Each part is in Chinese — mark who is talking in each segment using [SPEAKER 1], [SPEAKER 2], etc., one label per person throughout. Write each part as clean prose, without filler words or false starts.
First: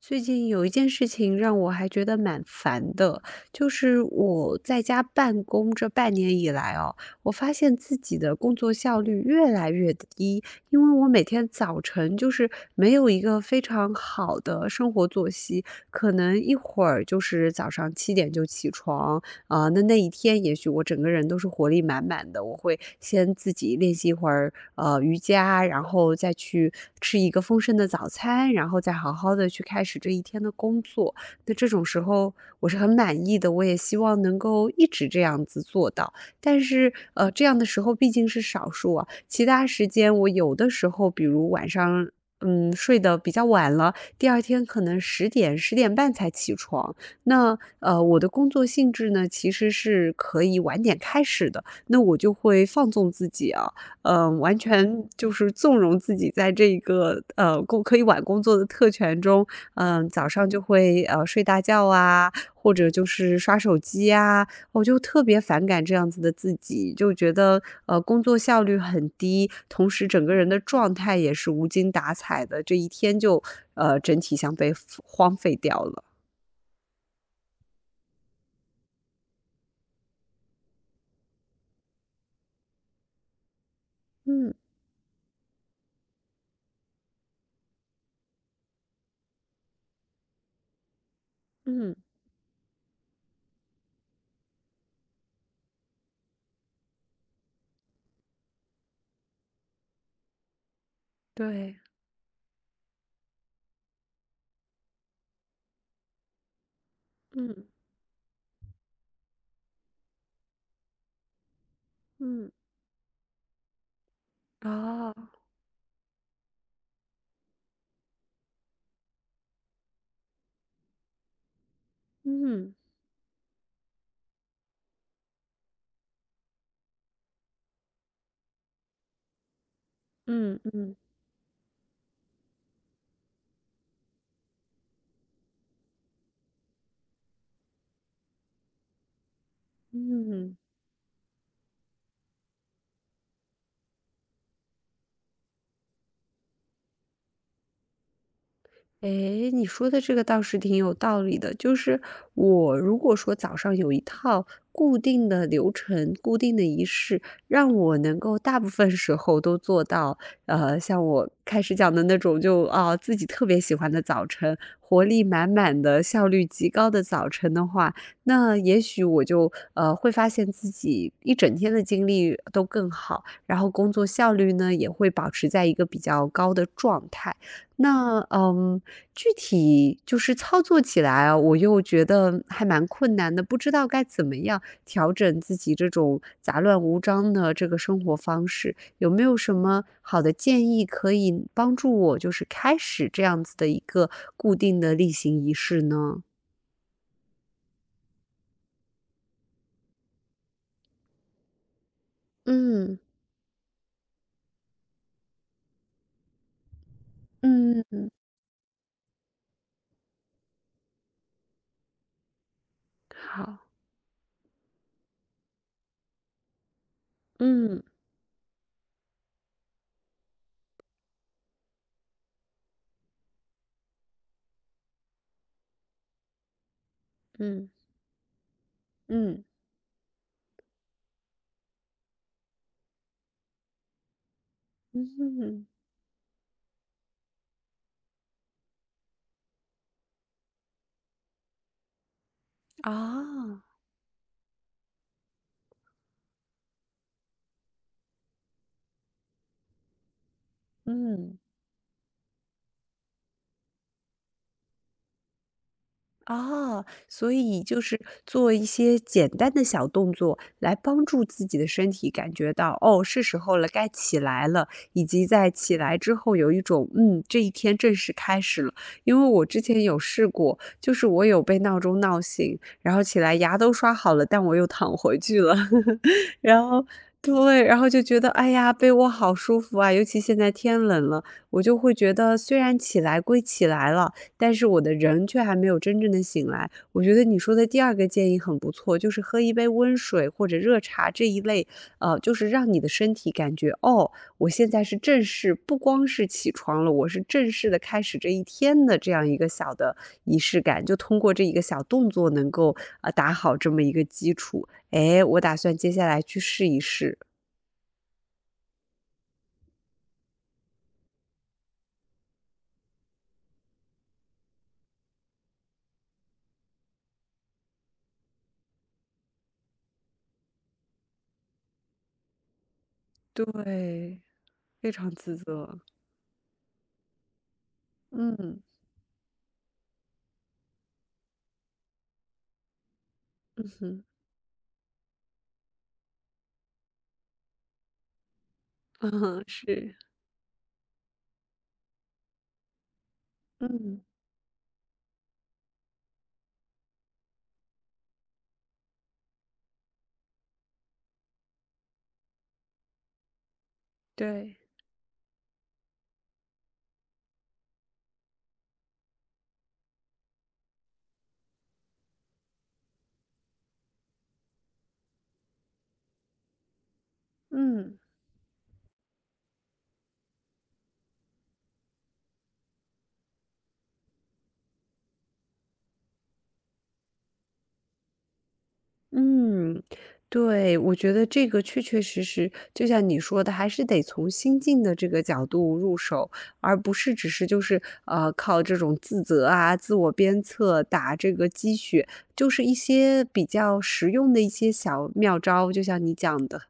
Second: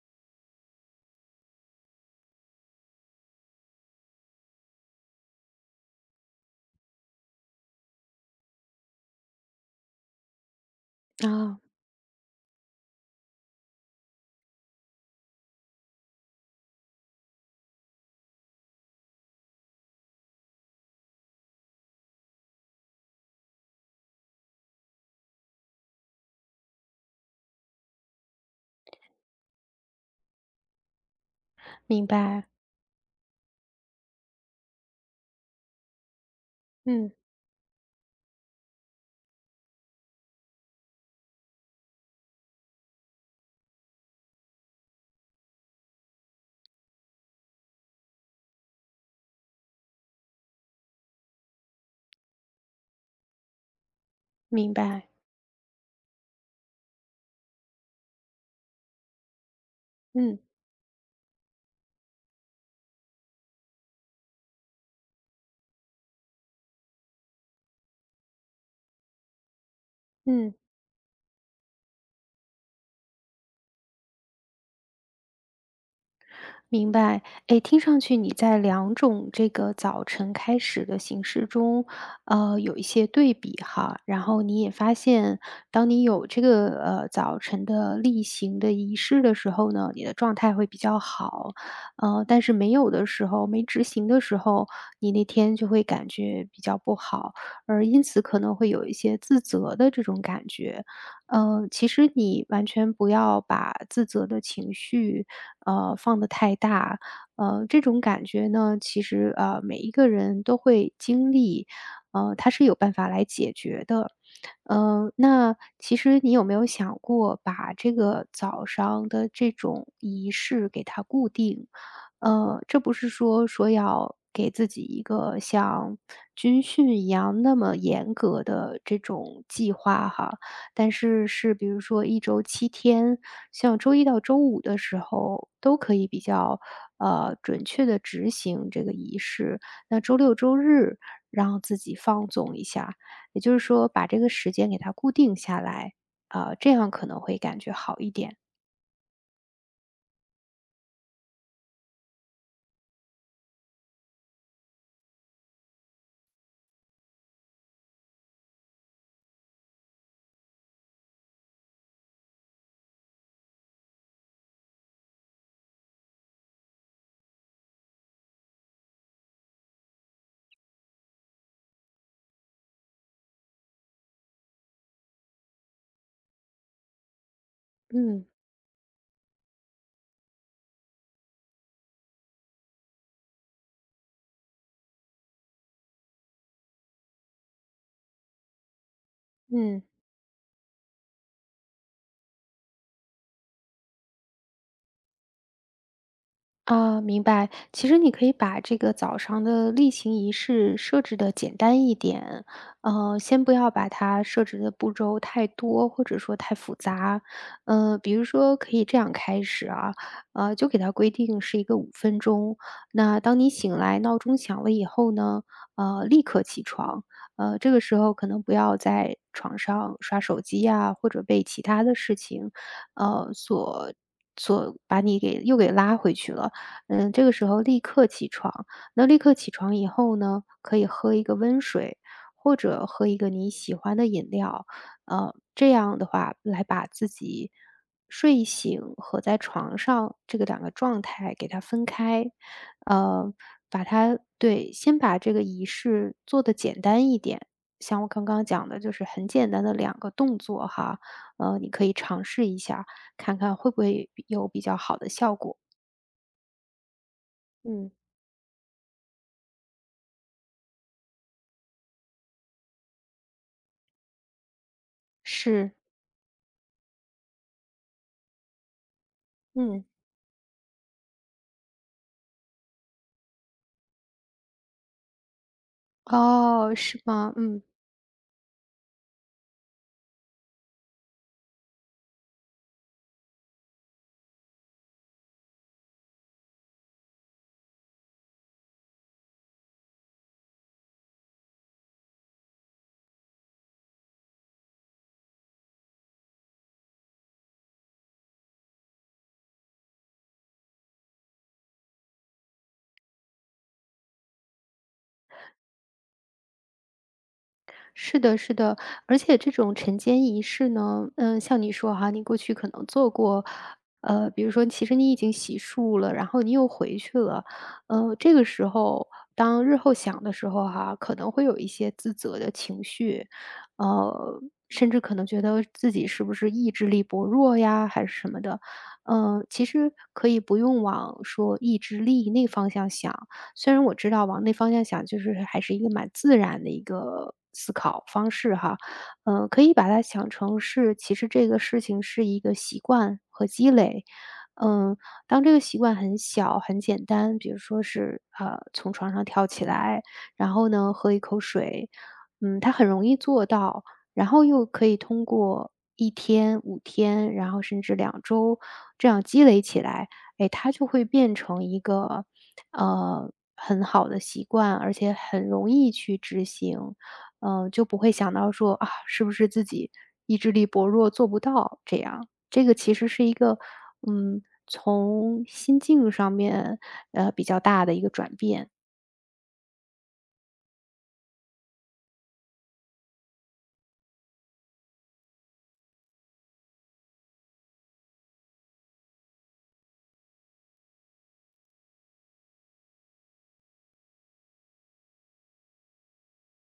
[SPEAKER 1] 最近有一件事情让我还觉得蛮烦的，就是我在家办公这半年以来哦，我发现自己的工作效率越来越低，因为我每天
[SPEAKER 2] 啊，
[SPEAKER 1] 早晨就是没有一个非常好的生活作息，可能一会儿就是早上7点就起床。那一天也许我整个人都是活力满满的，我会先自己练习一会儿瑜伽，然后再去吃一个丰盛的早餐，然后再好好的去开始这一天的工作。那这种时
[SPEAKER 2] 明
[SPEAKER 1] 候
[SPEAKER 2] 白，
[SPEAKER 1] 我是很满意的，我也希望能够一直这样子做到。但是
[SPEAKER 2] 嗯，
[SPEAKER 1] 这样的时候毕竟是少数啊，其他时间我有的时候，比如晚上。睡得比较晚了，第二天可能十点、10点半才起床，那我的工作性质呢，其实是可以晚点开始的，那我就会放纵自己啊，完
[SPEAKER 2] 明
[SPEAKER 1] 全
[SPEAKER 2] 白，
[SPEAKER 1] 就是纵容自己在这个可以晚工作的特权中，早
[SPEAKER 2] 嗯
[SPEAKER 1] 上就会睡大觉啊，或者就是刷手机啊，我就特别反感这样子的自己，就觉得工作效率很低，同时整个人
[SPEAKER 2] 嗯，
[SPEAKER 1] 的状态也是无精打采的，这一天就整体像被荒废掉了。
[SPEAKER 2] 明白。哎，听上去你在两种这个早晨开始的形式中，有一些对比哈。然后
[SPEAKER 1] 嗯
[SPEAKER 2] 你也发现，当你有这个，早晨的例行的仪式的时候呢，你的状态会比较好。
[SPEAKER 1] 嗯。
[SPEAKER 2] 但是没有的时候，没执行的时候，你那天就会感觉比较不好，而因此可能会有一些自责的这种感觉。
[SPEAKER 1] 对，
[SPEAKER 2] 其实你完全不要把自责的情绪，放得太大。
[SPEAKER 1] 嗯，
[SPEAKER 2] 这种感觉呢，其实，每一个人都会经历，
[SPEAKER 1] 嗯，
[SPEAKER 2] 它是有办法来解决的。
[SPEAKER 1] 哦，
[SPEAKER 2] 那其实你有没有想过把这个早上的这种仪式给它固定？
[SPEAKER 1] 嗯，
[SPEAKER 2] 这不是说说要给自己一个像军训一样那么严格的这种计划哈。
[SPEAKER 1] 嗯
[SPEAKER 2] 但
[SPEAKER 1] 嗯
[SPEAKER 2] 是是比如说一周七天，像周一到周五的时候都可以比较，准确的执行这个仪式。那周六
[SPEAKER 1] 嗯，
[SPEAKER 2] 周日让自己放纵一下，也就是说把这个时间给它固定下来，啊，这样可能会感觉好一点。
[SPEAKER 1] 诶，你说的这个倒是挺有道理的。就是我如果说早上有一套固定的流程、固定的仪式，让我能够大部分时候都做到，像我开始讲的那种就，自己特别喜欢的早晨，活力满满的、效率极高的早晨的话，那也许我就会发现自己一整天的精力都更好，然后工作效率呢也会保持在一个比较高的状态。那，
[SPEAKER 2] 嗯。
[SPEAKER 1] 具体就是操作起来啊，我又觉得还蛮困难的，不知道该怎么样调整自己这种杂乱无章的这个生活方式。有没有什
[SPEAKER 2] 嗯。
[SPEAKER 1] 么好的建议可以帮助我，就是开始这样子的一个固定的例行仪式呢？
[SPEAKER 2] 啊，明白。其实你可以把这个早上的例行仪式设置的简单一点，
[SPEAKER 1] 嗯
[SPEAKER 2] 先不要把它设置的步骤太多，或者说太复杂。
[SPEAKER 1] 嗯，
[SPEAKER 2] 比如说可以这样开始啊，就给它规定是一个五分钟。那当你
[SPEAKER 1] 好，
[SPEAKER 2] 醒来，闹钟响了以后呢，立刻起床。这个
[SPEAKER 1] 嗯
[SPEAKER 2] 时候可能不要在床上刷手机呀，或者被其他的事情，呃，所所把你给又给拉回去了。嗯，这个时候
[SPEAKER 1] 嗯
[SPEAKER 2] 立刻起床。那立刻
[SPEAKER 1] 嗯
[SPEAKER 2] 起床以后呢，可以喝一个温水，或者喝一个你喜欢的饮料，
[SPEAKER 1] 嗯，
[SPEAKER 2] 这样的话来把自己睡醒和在床上这个两个状态给它分开，呃，
[SPEAKER 1] 啊，
[SPEAKER 2] 把它对，先把这个仪式做得简单一点。像我刚刚讲的，就是很简单的两个动作哈，
[SPEAKER 1] 嗯。
[SPEAKER 2] 你可以尝试一下，看看会不会有比较好的效果。
[SPEAKER 1] 哦，所以就
[SPEAKER 2] 嗯。
[SPEAKER 1] 是做一些简单的小动作，来帮助自己的身体感觉到，哦，是时候了，该起来了，以及在
[SPEAKER 2] 是，
[SPEAKER 1] 起来之后有一种，这一天正式开始了。因为我之前
[SPEAKER 2] 嗯，
[SPEAKER 1] 有试过，就是我有被闹钟闹醒，然后起来牙都刷好了，但我又躺回去了。然
[SPEAKER 2] 哦，
[SPEAKER 1] 后
[SPEAKER 2] 是吗？嗯，
[SPEAKER 1] 对，然后就觉得，哎呀，被窝好舒服啊，尤其现在天冷了，我就会觉得虽然起来归起来了，但是我的人却还没有真正的醒来。我觉得你说的第二个建议很不错，就是喝一杯温水或者热茶这一类，就是让你的身体感觉，哦，我现在是正式，不光是起床了，我是正式的开始这一天的这样一个小的仪式感，就通过这一个小动作能够打好这么一个基础。哎，我打算接下来去试一试。
[SPEAKER 2] 是的，是的，而且这种晨间仪式呢，嗯，像你说哈，你过去可能做过，比如说其实你已经洗漱了，然后你又回去了，这个时候当日后想的时候哈，可能会有一些自责的情绪，
[SPEAKER 1] 对，
[SPEAKER 2] 呃，甚
[SPEAKER 1] 非
[SPEAKER 2] 至
[SPEAKER 1] 常
[SPEAKER 2] 可能
[SPEAKER 1] 自
[SPEAKER 2] 觉得
[SPEAKER 1] 责。
[SPEAKER 2] 自己是不是意志力薄弱呀，还是什么的，
[SPEAKER 1] 嗯，
[SPEAKER 2] 嗯，其实可以不用往说意志力那方向想。
[SPEAKER 1] 嗯
[SPEAKER 2] 虽然我
[SPEAKER 1] 哼。
[SPEAKER 2] 知道往那方向想，就是还是一个蛮自然的一个思考方式哈，
[SPEAKER 1] 嗯，
[SPEAKER 2] 可以把
[SPEAKER 1] 是。
[SPEAKER 2] 它想成是，其实这个事情是一个习惯和积
[SPEAKER 1] 嗯，
[SPEAKER 2] 累。嗯，当这个习惯很小、很简单，比如说是从床上跳起来，然后呢喝一口水，嗯，它很容易做到，然后
[SPEAKER 1] 对，
[SPEAKER 2] 又可以通过一天、五天，然后甚至两周这样积累起来，哎，它就会变成一个，很好的习惯，而且很容易去执行。就
[SPEAKER 1] 嗯，
[SPEAKER 2] 不会想到说，啊，是不是自己意志力薄弱做不到这样。这个其实是一个，嗯，从心境上面，比较大的一个转变。
[SPEAKER 1] 嗯，对，我觉得这个确确实实，就像你说的，还是得从心境的这个角度入手，而不是只是就是，靠这种自责啊、自我鞭策、打这个鸡血，就是一些比较实用的一些小妙招，就像你讲的。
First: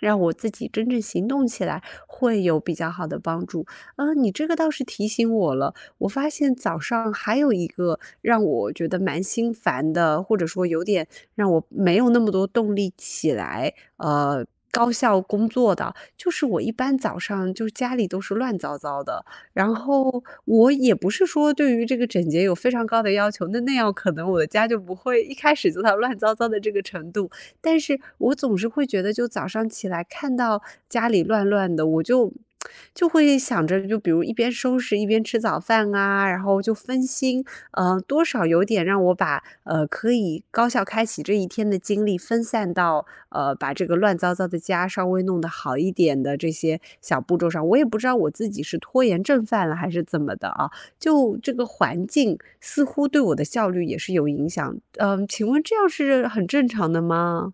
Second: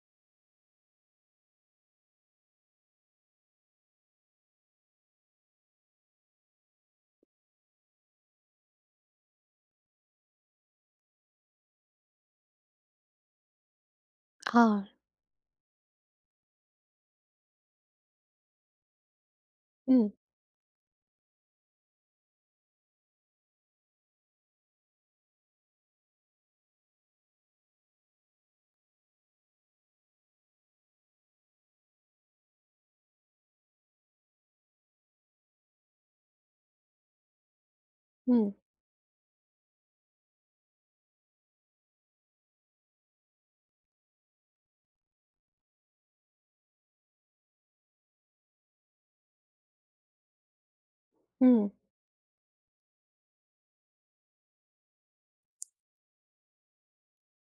[SPEAKER 1] 让我自己真正行动起来会有比较好的帮助。你这个倒是提醒我了，我发现早上还有一个让我觉得蛮心烦的，或者说有点让我没有那么多动力起来，
[SPEAKER 2] 啊，
[SPEAKER 1] 高效工作的，就是我一般早上就是家里都是乱糟糟的，然
[SPEAKER 2] 嗯
[SPEAKER 1] 后我也不是说对于这个整洁有非常高的要求，那样可能我的家就不会一开始做到乱糟糟的这个程度。但是我总是会觉得，就早上起来看到家里乱乱的，我就会想着，就比如一边收拾一边吃早饭啊，然后就分心，多少
[SPEAKER 2] 嗯
[SPEAKER 1] 有点让我把可以高效开启这一天的精力分散到把这个乱糟糟的家稍微弄得好一点的这些小步骤上。我也不知道我自己是拖延症犯了还是怎么的啊，就这个
[SPEAKER 2] 嗯。
[SPEAKER 1] 环境似乎对我的效率也是有影响。嗯、请问这样是很正常的吗？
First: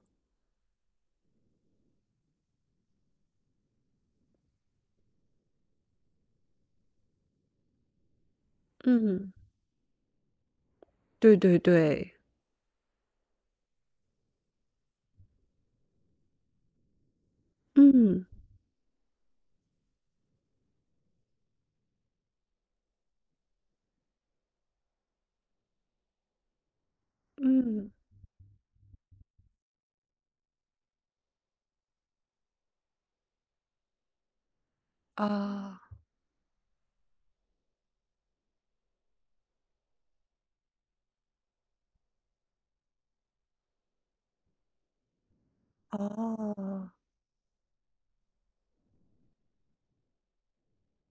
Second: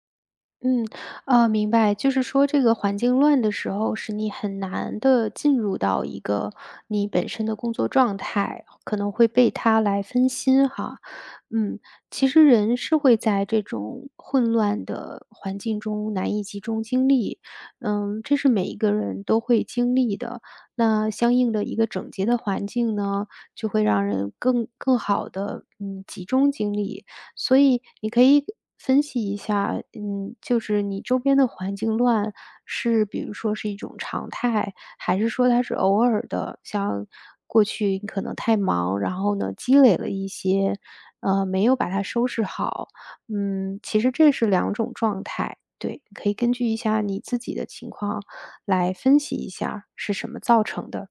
[SPEAKER 2] 嗯，明白，就是说这个环境乱的时候，使你很难的进入到一个你本身的工作状态，可能会
[SPEAKER 1] 嗯，
[SPEAKER 2] 被它来分心哈。
[SPEAKER 1] 对对
[SPEAKER 2] 嗯，
[SPEAKER 1] 对，
[SPEAKER 2] 其实人是会在这种混乱的环境中难以集中精力，嗯，
[SPEAKER 1] 嗯，
[SPEAKER 2] 这是每一个人都会经历的。那相应的一个整洁的环境呢，就会让人更好的嗯，集中精力。所以
[SPEAKER 1] 嗯，
[SPEAKER 2] 你可以分析一下，嗯，就是你周边的环境乱是比如说是一种常态，还是说它是
[SPEAKER 1] 啊，
[SPEAKER 2] 偶尔的？像过去你可能太忙，然后呢积累了一些，没有把它收拾好。嗯，其实这是两种状态。对，可以根据一
[SPEAKER 1] 哦。
[SPEAKER 2] 下你自己的情况来分析一下是什么造成的。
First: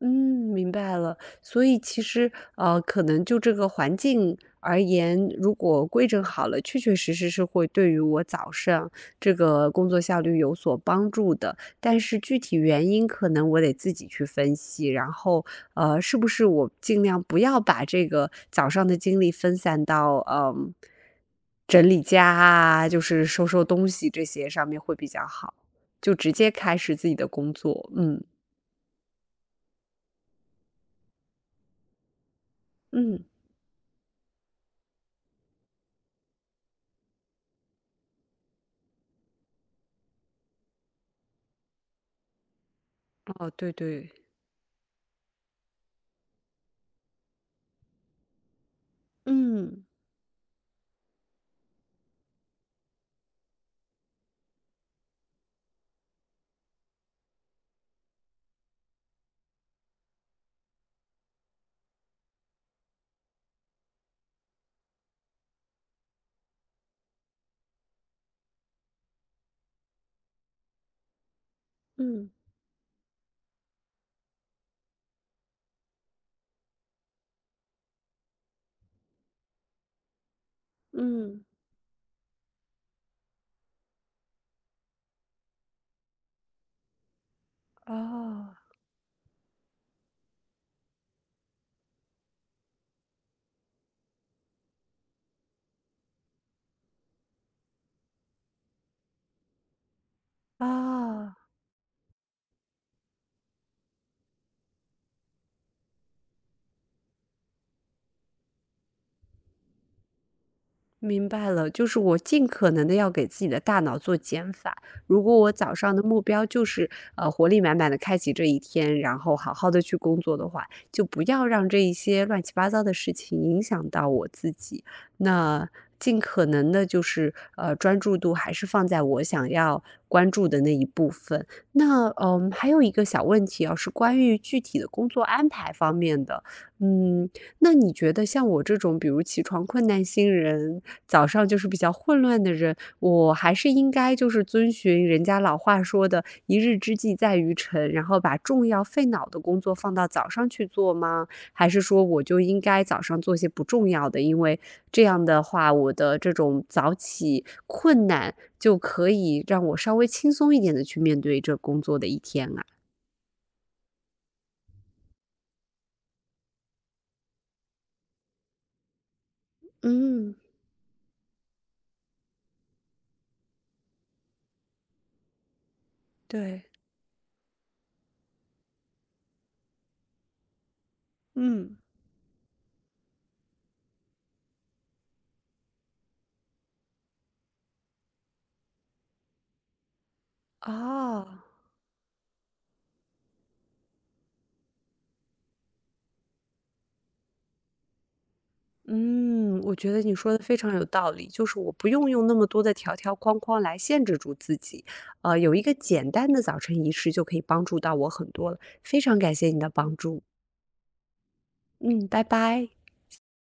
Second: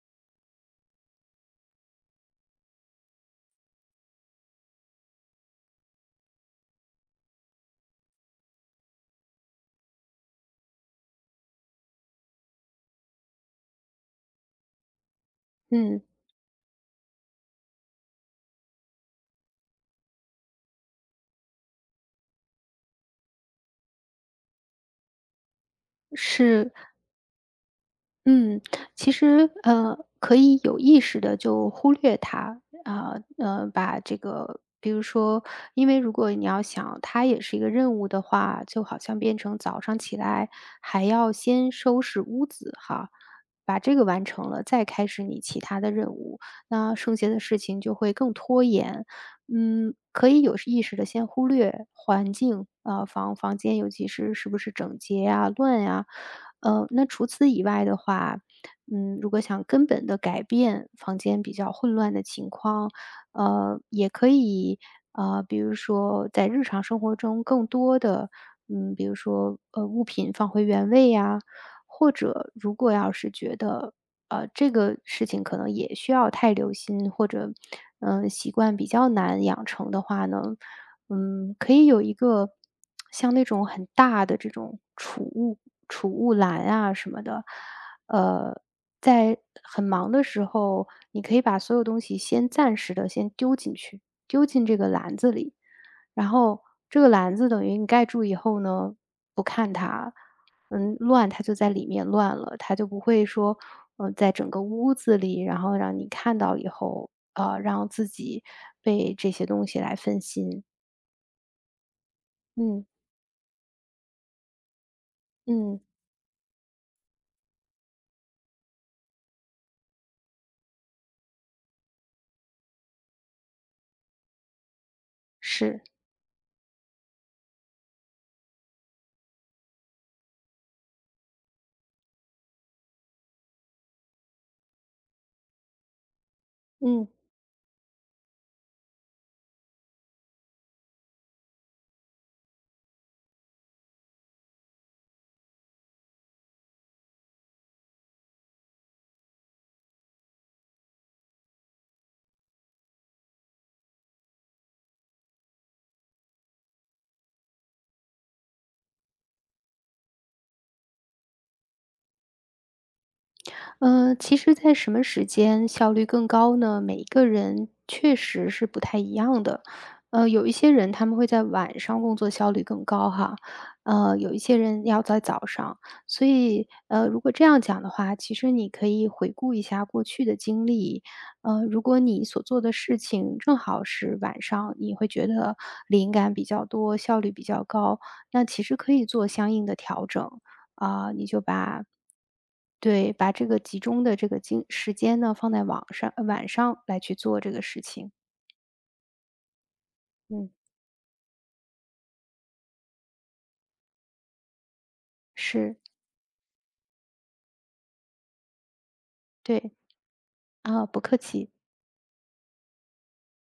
[SPEAKER 1] 嗯，明白了。所以其实，可能就这个环境而言，如果规整好了，确确实实是会对于我早上这个工作效率有所帮助的。但是具体原因，可能我得自己去分析。然后，
[SPEAKER 2] 嗯，
[SPEAKER 1] 是不是我尽量不要把这个早上的精力分散到，整理家啊，就是收收东西这些上面会比较好，就直接
[SPEAKER 2] 是
[SPEAKER 1] 开始自己的工作。嗯
[SPEAKER 2] 嗯，其实，可以有意识的就忽略它，啊，
[SPEAKER 1] 嗯，
[SPEAKER 2] 把这个比如说因为如果你要想它也是一个任务的话，就好像变成早上起来还要先收拾屋子哈，
[SPEAKER 1] 哦，对
[SPEAKER 2] 把这个
[SPEAKER 1] 对。
[SPEAKER 2] 完成了，再开始你其他的任务，那剩下的事情就会更拖延。
[SPEAKER 1] 嗯，
[SPEAKER 2] 嗯，可以有意识的先忽略环境，啊，房间尤其是是不是整洁呀、乱呀，那除此以外的话，嗯，如果想根本的改变房间比较混乱的情况，也可以，比如说在日常生活中更多的，嗯，比如说，物品放回原位呀，或
[SPEAKER 1] 嗯，
[SPEAKER 2] 者如果要是觉得，这个事情可能也需要太留心，或者，嗯，习惯比较难养成的话呢，
[SPEAKER 1] 嗯。
[SPEAKER 2] 嗯，可以有一个像那种很大的这种储物篮啊什么的，
[SPEAKER 1] 啊
[SPEAKER 2] 呃，在很忙的时候，你可以把所有东西先暂时的先丢进去，丢进这个篮子里，然后这个篮子等于你盖住以后呢，不看它，嗯，乱
[SPEAKER 1] 啊。
[SPEAKER 2] 它就在里面乱了，它就不会说，在整个屋子里，然后让你看到以后，让自己被这些东西来分心，
[SPEAKER 1] 明白了，就是我尽可能
[SPEAKER 2] 嗯。
[SPEAKER 1] 的要给自己的大脑做减法。如果我早
[SPEAKER 2] 嗯，
[SPEAKER 1] 上的目标就是，活力满满的开启这一天，然后好好的去工作的话，就不要让这一些乱七八糟的事情影响到我自己。那
[SPEAKER 2] 是，
[SPEAKER 1] 尽可能的，就是，专注度还是放在我想要关注的那一部分。那，还有一个小问题啊，是关于具体的工作安排方面的。
[SPEAKER 2] 嗯，
[SPEAKER 1] 嗯，那你觉得像我这种，比如起床困难星人，早上就是比较混乱的人，我还是应该就是遵循人家老话说的"一日之计在于晨"，然后把重要费脑的工作放到早上去做吗？还是说我就应该早上做些不重要的？因为这样的话，我的这种早起困难就可以让我稍微轻松一点的去面对这工作的一天啊。
[SPEAKER 2] 其实在什么时间效率更高呢？每一个人确实是不太一样的。
[SPEAKER 1] 嗯，
[SPEAKER 2] 有一些人他们会在晚上工作效率更高哈，有一些人要在早上。所
[SPEAKER 1] 对，
[SPEAKER 2] 以，如果这样讲的话，其实你可以回顾一下过去的经历。
[SPEAKER 1] 嗯，
[SPEAKER 2] 如果你所做的事情正好是晚上，你会觉得灵感比较多，效率比较高，那其实可以做相应的调整。啊，你
[SPEAKER 1] 哦。
[SPEAKER 2] 就把对，把这个集中的这个精时间呢，放在网上晚上来去做这个事情。
[SPEAKER 1] 嗯，我觉得你说的
[SPEAKER 2] 嗯，
[SPEAKER 1] 非常有道理，就是我不用用那么多的条条框框来限制住自己，有一个
[SPEAKER 2] 是，
[SPEAKER 1] 简单的早晨仪式就可以帮助到我很多了，非常感谢你的
[SPEAKER 2] 对，
[SPEAKER 1] 帮助，
[SPEAKER 2] 啊，不客气。
[SPEAKER 1] 嗯，拜拜。